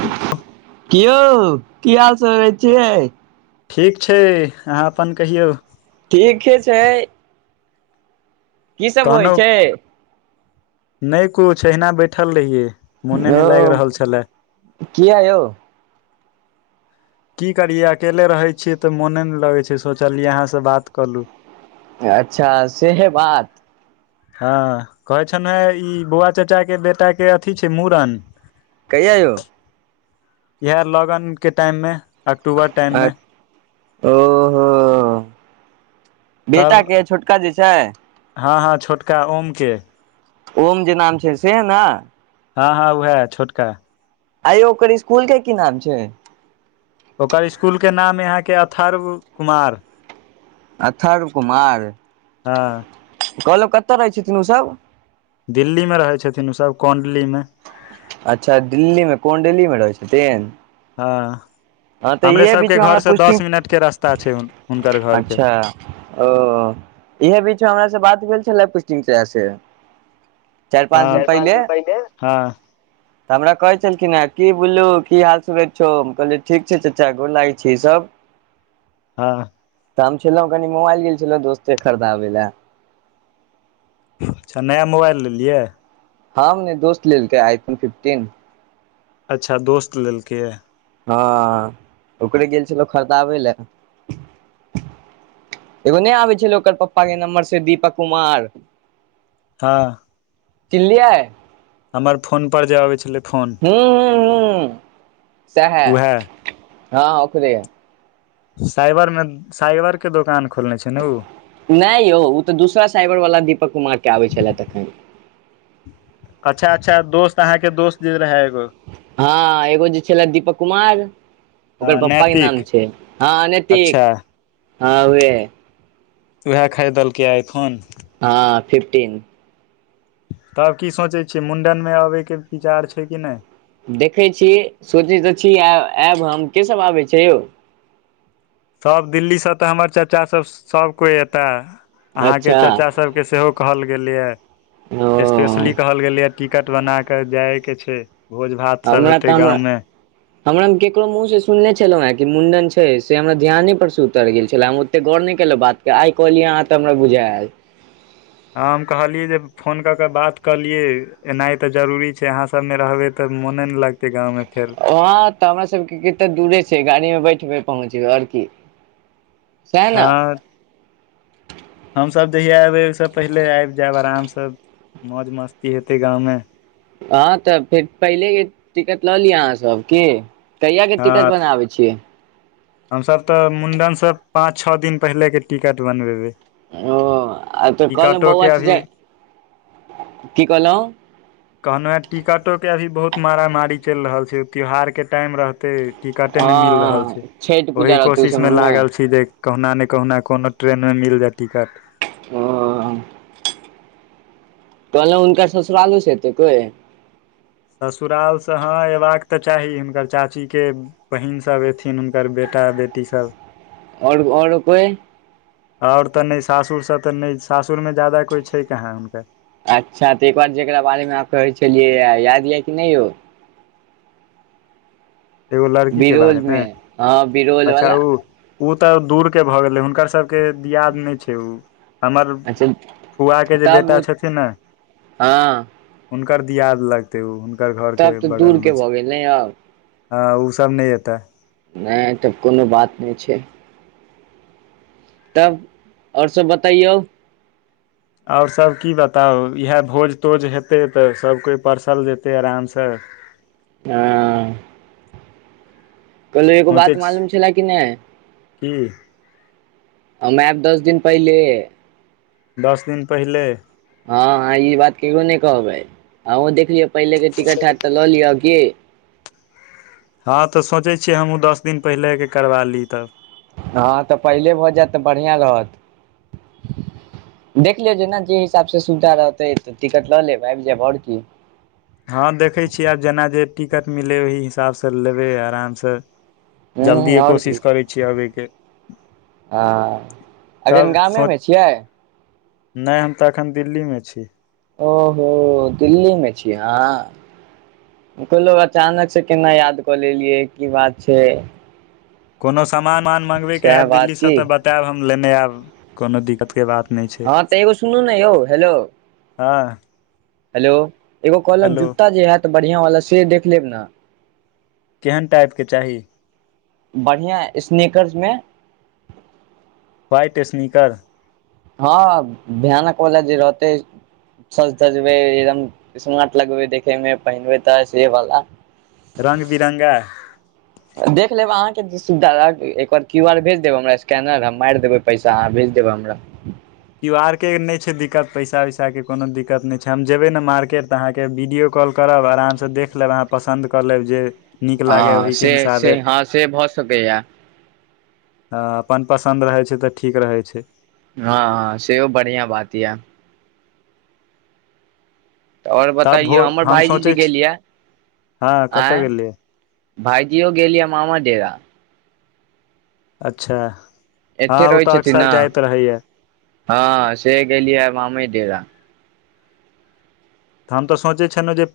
त [unintelligible] कि यौ की हाल चै छियै ठीक छै अहाँ अपन कहियौ ठीके छै की सब होइ कहनोहु छै नहि कुछ अहिना बैठल रहियै मोने ओ नहि लाइग रहल छलै किया यौ की करियै अकेले रहै छियै तऽ मोने नहि लगै छै सोचलियै अहाँसँ बात कलू अच्छा सेहे बात हँ कहै छनै ई बौआ चाचाके बेटाके अथी छै मूड़न कहिया यौ इएह लग्न के टाइममे अक्टूबर टाइममे ओहो तब बेटाके छोटका जे छै हँ हँ छोटका ओम के ओम जे नाम छै से ना हँ हँ वहै छोटका आइयो ओकर इसकुल के की नाम छै ओकर इसकुलके नाम य अहाँके अथर्व कुमार अथरब कुमार हँ कहलौ कत रहै छथिन ओसभ दिल्लीमे रहै छथिन ओसभ कोण्डलीमे अच्छा दिल्ली मे कोनडली मे रहै छथिन हँ हँ तऽ हमरे इहे बीच सबके मे हमरा घर से पुष्टि दस मिनटके रास्ता छै हुनकर घरके अच्छा ओ इहे बीचमे हमरा से बात भेल छल पुस्टिंग चाचा से हँ चारि पाँच दिन पहिले हँ तऽ हमरा कहै छलखिन हैय कि बोललू की हाल सुवेत छौहम कहलीयै ठीक छै चाचा गोर लागै छै सब हँ तऽ हम छलहु कनि मोबाइल गेल छलौ दोस्ते खरीदाबे लए अच्छा नया मोबाइल लेलियै ह नहि दोस्त लेलक आइफोन फिफ्टीन अच्छा दोस्त लेलकै हँ ओकरे गेल छलौ खरीदाबै लए एगो नहि आबै छलै ओकर पप्पाके नम्बरसँ दीपक कुमार हँ किनलियै हमर फोन पर जे आबै छलै फोन हू ह ह सएहै उएह हँ ओेकरे साइबर मे साइबर के दोकान खोलने छै ने ओ नहि यौ ओ तऽ दूसरा साइबरवालला दीपक कुमारके आबै छलए एखन अच्छा अच्छा दोस्त अहाँके दोस्त जे रहै एगो हँ एगो जे छल दीपक कुमार ओकर पप्पा के नाम नैतिक छै हँ नीतिक अच्छा हँ उहे उएह खरीदलकै आइ फोन हँ फिफटीन तब की सोचै छियै मुंडन मे अबै के विचार छै कि नहि देखै छी सोचै तऽ छी आयब हम केसभ आबै छै यौ तभ दिल्लीसँ तऽ हमर चाचा सब सभ कोइ एता अहाँके अच्छा चाचा सबके सेहो कहल गेलैए ओ स्पेशली कहल गेलैए टिकट बना कऽ जाय के छै भोज भात सब हमरा हेतै तऽ हम गाँवमे हमरा केकरो मुँह से सुनने छलहुँ हेँ कि मुंडन छै से हमरा ध्यान पर से उतर गेल छले हम ओते गौर नहि केलहुं बात के आइ कहलियै अहाँ तऽ हमरा बुझा आल [unintelligible] हँ हम कहलियै जे फोन कऽ कऽ बात करलियै एनाइ तऽ जरूरी छै अहाँसभमे रहबै तऽ मने ने लागतै गाँवमे फेर वहां तऽ हमरा सबके कते दूरे छै गाड़ी में बैठ पहुँचब ओर की सएह ने हँ हमस जहिय एबे से पहिले आबि जायब आराम से सब मौज मस्ती हेतै गाँंवमे हँ तऽ फेर पहिलेके टिकट लऽ लि अहाँसभ की कहिया के हँ टिकट बनाबै छी हमसभ तऽ मुंडन सब पांच छओ दिन पहिले के टिकट बनबेबै ओ आ त कहलहुं बौआ टिकटोके अभी की कहलहुं कहलहुँ टिकटोके अभी बहुत मारामारी चलि रहल छै ओ त्योहारके टाइम रहतै टिकटे नहि मिल रहल छै हँ छठि पूजा ओहि रहतौ कोशिशमे समयमे लागल छी जे कहुना ने कहुना कोनो ट्रेनमे मिल जाय टिकट ओ कहलहुं हुनकर ससुरालोस एतै कोइ ससुराल से हां अयबाक तऽ चाही हुनकर चाची के बहिन सब एथिन हुनकर बेटा बेटी सब और और कोइ आओर तऽ नहि सासुर से तऽ नहि सासुरमे ज्यादा कोइ छै कहाँ हुनकर अच्छा तऽ एक बार जकरा बारेमे अहाँ कहै छलियै याद यऽ कि नहि यौ एगो लड़की के बारेमे बिरौलमे हँ बिरौल अच्छा वला ओ ओ तऽ दूर के भऽ गेलै हुनकर सबके दियाद नहि छै उ हमर अच्छा फुआ के जे तब बेटा छथिन ने हँ ओकर दियाद लगते उ हुनकर घर के तब तऽ बगलमे दूरके छै भऽ गेल ने यौ हँ ओ सब नहि एतै नहि तऽ कोनो बात नहि छै तब और सब बतैयौ और सब की बताउ इएह भोज तोज हेतैे त सब कोइ परसल जेतैे आरामस [inaudible] अँ कहलौं एगो सोचै बात छी मालूम छलै कि नहि की हम ऐब दस दिन पहिलेहे दस दिन पहिले हँ अहाँ ई बात केकरो नहि कहबै ऑंहू दे पहिले के टिकट हैत त ल लिअ कि हँ त सोचै छियै हमहूँ दस दिन पहिलेके करबा ली त हँ त पहिले भ जैत त बढ़िआँ रहत देख लियौ जेना जे हिसाबस सुविधा रहतै त टिकट ल लेब आबि जायब और कि हँ देखै छियै आब जेना जे टिकट मिलै ओही हिसाबस लेबै आरामस हूँ जल्दिए कोशिश करै छि आबय के हं एखन तब सोच गामेमे छियै नहि हम त अखन दिल्लीमे छी ओहो दिल्लीमे छी अहाँ कहलौं अचानक से केना याद क लेलियै की बात छै कोनो सामान मान मँगबैके सएह हैत बात दिल्लीस की त बतायब हम लेने आयब कोनो दिक्कत हँ त एगो सुनू ने यौ हेलो हँ हेलो एगो कहलहुँ हेलो जुत्ता जे हैत बढ़िआँवला से देख लेब न केहन टाइपके चाही बढ़िआँ स्नेकर्समे वाइट स्नीकर हँ भयानक बला जे रहतै सज धजबै एकदम स्मार्ट लगबै देखैमे पहिनबै त से वला रंग बिरंगा देख लेब अहाँ के सुविधा रह एकबार क्यूआर भेज देब हमरा स्कैनर हम मारि देबे पैसा अहाँ भेज देब हमरा त आर के नहि छै दिक्कत पैसा उइसा के कोनो दिक्कत छै हम जेबे ने मार्केट त अहाँ के वीडियो कॉल कर तब आराम से देख लेब अहाँ पसन्द क लेब जे नीक लागय हँ ओहिके से से हिसाबे हँ से भ सकैया ह अपन पसन्द रहै छै त ठीक रहै छै हँ हँ सेहो बढ़िआँ बात यै त और तब भो बतैयौ हमर हम भायजी जे सोचै छी गेलियै हँ कतय आँय गेलियै भाइजियो गेलियै मामा डेरा अच्छा हँ एत्ते ओ रहै तऽ छथिन न अक्सर जाइत रहैया हँ सेहे गेलियै मामे डेरा हम त सोचै छनहुँ जे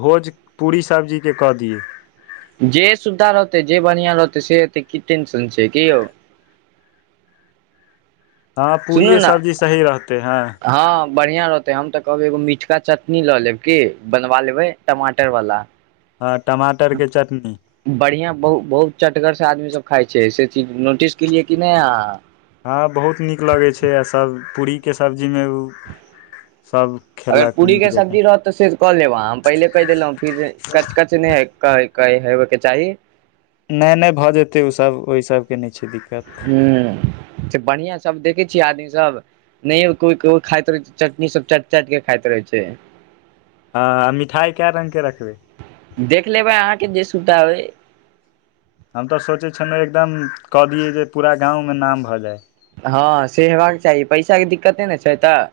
भोज पूरी सब्जीके क दि जे सुविधा रहतै जे बढ़िआ रहतै से हेतै की टेंशन छै कियौ हँ पूरिये सब्जी सही रहतै हँ हँ बढ़िंया रहते हम त कहबै एगो मिठका चटनी ल लेब की बनवा लेबै टमाटर वाला हँ टमाटरके चटनी बढ़िआ बहु बहुत चटगर से आदमी सब खाय छै से चिज नोटिस केलियै कि नहि अहाँ हँ बहुत नीक लगै छै आ सब पूरिके सब्जीमे उ अगर पूरिके सब्जी रहत त से क लेब अहाँ हम पहिले कहि देलहुँ फिर जे कच कच नहि हय कह कही होेबय के चाही नहि नहि भऽ जेतय ओय सब ओहि सबके नहि छै दिक्कत हू बढ़िया सब देखैक छियै आदमी सब नहि को कोइ खाइत रहे चटनी सब चाट चाट के खाइत रहै छै [unintelligible] हँ मिठाइ कए रंगके रखबै देख लेबै अहाँके जे सुताबै हम तऽ सोचै छलौ एकदम कह दियै जे पूरा गाँवमे नाम भऽ जाय हँ से हेबाक चाही पैसाके दिक्कते नै ने छै तऽ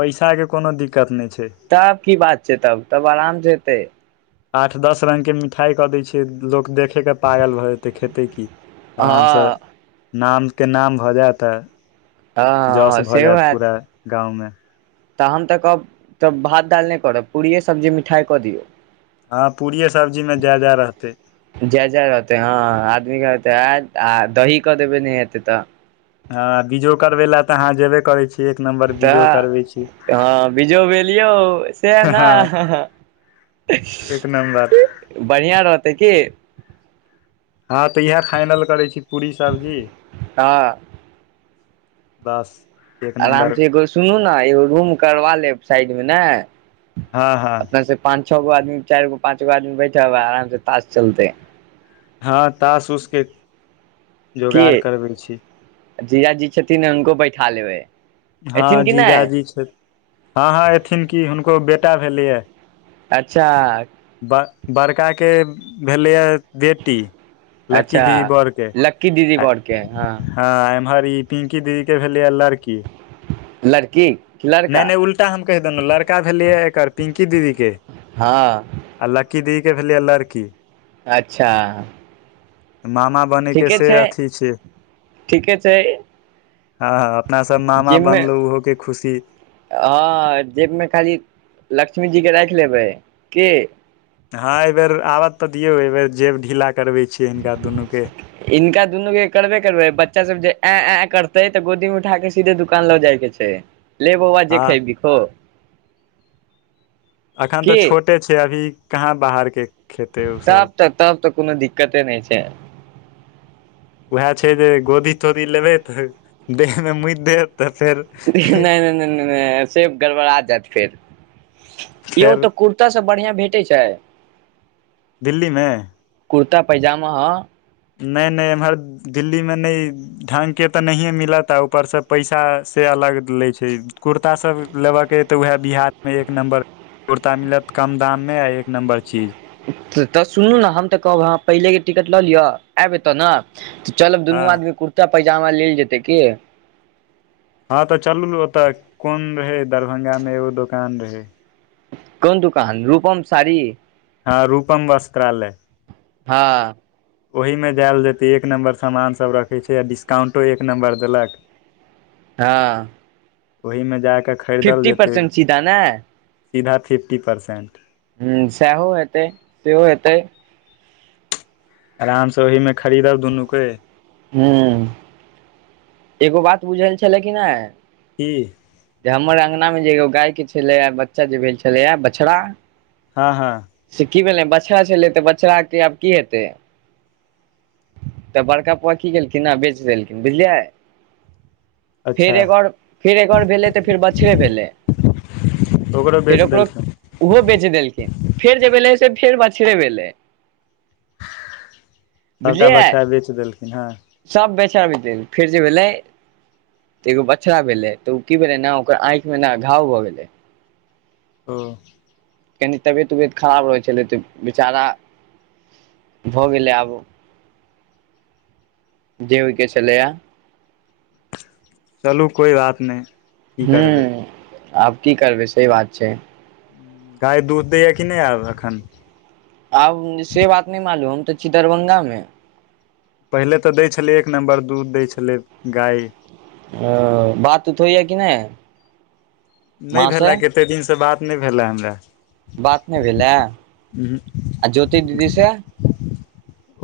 पैसाके कोनो दिक्कत नहि छै तब की बात छै तब तब आराम से हेतै आठ दस रंगके मिठाइ कऽ दै छियै लोक देखेके पागल भऽ जेतै खेतै की हँ नाम के नाम भए जायत आ हँ जश हँ भऽ सेहो जायत हयत पूरा गाँंव मे तऽ हम तऽ कहब तऽ भात दाल नहि करब पूड़िये सब्जी मिठाइ कऽ दियौ हँ पूड़िये सब्जीमे जा जा रहतै जय जय रहतै हँ आदमी क तऽ आ दही कऽ देबै नहि हेतै तऽ हँ बीझो करबे लए तऽ अहाँ जेबे करै छी एक नम्बर तऽ बीजो करबै छी हँ बीजो भेलयो सेह न हँ एक नम्बर बढ़िया रहतै की हँ तऽ इहै फाइनल करै छी पूरी सब्जी हँ बस एक आराम नम्बर से एगो सुनू ना एगो रूम करबा लेब साइड मे नै हँ हँ छ गो आदमी चाइर गो पाँच गो आदमी बैठब आ आराम से ताश चलतै हँ तास उस के जोगाड़ करबै छी जीजा जी छथिन न हुनको बैठा लेबै हँ एथिन कि नहि जीजाजी छै हँ हँ एथिन कि हुनको बेटा भेलैए अच्छा ब बड़का के भेलैए बेटी लक्की अच्छा दीदी बर के लक्की दीदी बरके हँ ह एमहर ई पिंकी दीदी के भेल लड़की लड़की कि नहि लड़का नहि उल्टा हम कहि देलौ लड़का भेलैया एकर पिंकी दीदी के हँ की दिदि के भेलै है लड़की अच्छा मामा बनै के ठीके से छै अथी छै ठीके छै हँ हँ अपना सब मामा जिममे बनलहुं ओहो के खुशी हँ जेबमे खाली लक्ष्मीजी के राखि लेबै की हँ एहिबेर आब'तऽ दियौ एहि बेर जेब ढीला करबै छियै हिनका दुनू के इनका दुनू के करबे करबै बच्चा सब जे एऐ एऐ करतै तऽ गोदी मे उठा के सीधे दुकान लऽ जाय के छै ले बौआ जे हँ खैभी खो अखन तऽ की छोटे छै अभी कहाँ बाहरके तब त तब तऽ कोनो दिक्कते नहि छै उएह छै जे गोदी तोदी लेबै तऽ देहमे मुइत देत तऽ फेर नहि नहि नहि नहि नहि सेप गड़बड़ा जैत फेर यौ फेर तऽ कुर्तासभ बढ़िया भेटै छै दिल्लीमे कुर्ता पैजामाअ नहि नहि एम्हर दिल्लीमे नहि ढंग के तऽ नहिए मिलत ऊपर से पैसा से अलग लै छै कुर्ता सब लेबकेहेतैऽ उएह बिहारमे एक नम्बर कुर्ता मिलत कम दाममे आ एक नम्बर चीज तऽ सुनलूं न हम तऽ कहब ह पहिलेके टिकट लऽ लिअ एब एत ने चलब हँ दुनू आदमी कुर्ता पैजामा लेल जेतै की हँ तऽ चलू न ओतय कोन रहै दरभंगामे एगो दोकान रहै कोन दूकान रूपम साड़ी हँ रूपम वस्त्रालय हँ ओहीमे जायल जेतै एक नंबर सामान सब रखै छै आ डिस्काउंटो एक नंबर देलक हँ ओहिमे जा कऽ खरीदल फिफ्टी जेतै परसेंट सीधा ने सीधा फिफ्टी परसेंट ह्म सैहो हेतै सेहो हेतै आराम से ओहिमे खरीदब दुनूके हँ एगो बात बुझल छलै कि नहि की जे हमर अंगना मे जे एगो गाय के छलैयाबच्चा जे भेल छलैया बछड़ा हँ हँ से की भेलै बछड़ा छलै तऽ बछड़ा के आब की हेतै तऽ बड़का पपा की केलखिन आ बेच लेलखिन बुझलियै फेर अच्छा एगो और फेर एगो और भेलै तऽ फेर बछड़े भेलै बेच फेर ओकरो देलखिन ओहो बेच देलखिन फेर जे भेलै से फेर बछड़े भेलै सबटा बुझलियै बछड़ा बेच देलखिन हँ सब बेचब देल फेर जेबै लै तऽ एगो बछड़ा भेलै तऽ उ की भेलै ने ओकर आँइखमे मे घाव भऽ गेलै हं कनि तबियत उबियत खराब रहै छलै तऽ बेचारा भऽ गेलै आब जे होइके छलैए चलू कोइ बात नहि की हू करबै ंआब की करबै सेह बात छै गाए दूध दैया कि नहि आब अखन आब से बात नहि मालूम हम तऽ छी दरभंगा मे पहिले तऽ दै छलै एक नम्बर दूध दय छलै गाय ओ बात उतऽ होइए कि नहि नहि माँ से भेलै कतेक दिनसँ बात नहि भेलै हमरा बात नहि भेलै आ ज्योति दीदी से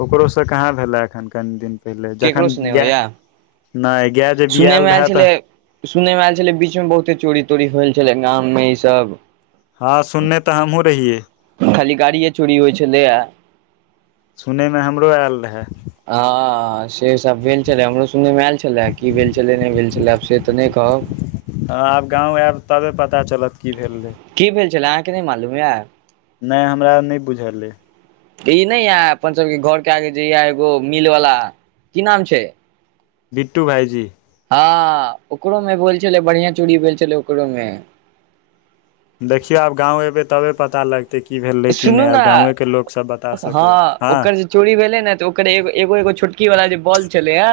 ओकरोसँ कहाँ भेलै एखन कनि दिन पहिले जखन केकरोसँ नहि गाय होइया नहि गाय जे बियाल रहए तऽ सुनै मे आयल छलै बीच मे बहुते चोरी तोरी होल छलै गाममे ई सब हँ सुनने तऽ हमहु रहियए खाली गाड़िए चोरी होइ छलैए सुनयमे हमरो आयल रहय हँ से सब भेल छले हमरो सुनै मे आयल छले की भेल छलै नहि भेल छलै से तऽ नहि कहब हँ आब गाँव आयब तबे पता चलत की भेल रहै की भेल छलै अ हाँक नहि मालूम य नहि हमरा नहि बुझल अइ ई नहि यए अपन सभूके घरके आगे जे य एगो मिलवला की नाम छै बिट्टू भाइजी हँ ओकरो मे भेल छलै बढ़िया चोरी भेल छलै ओकरो मे देखियौ आब गाँंव एबे तबे पता लग भेलै कि नै सुनू आब ने गावे के लोक स हँ ओकर जे चोरी भेले ने तऽ ओकर एगो एगो छोटकी वाला जे बॉल छलै य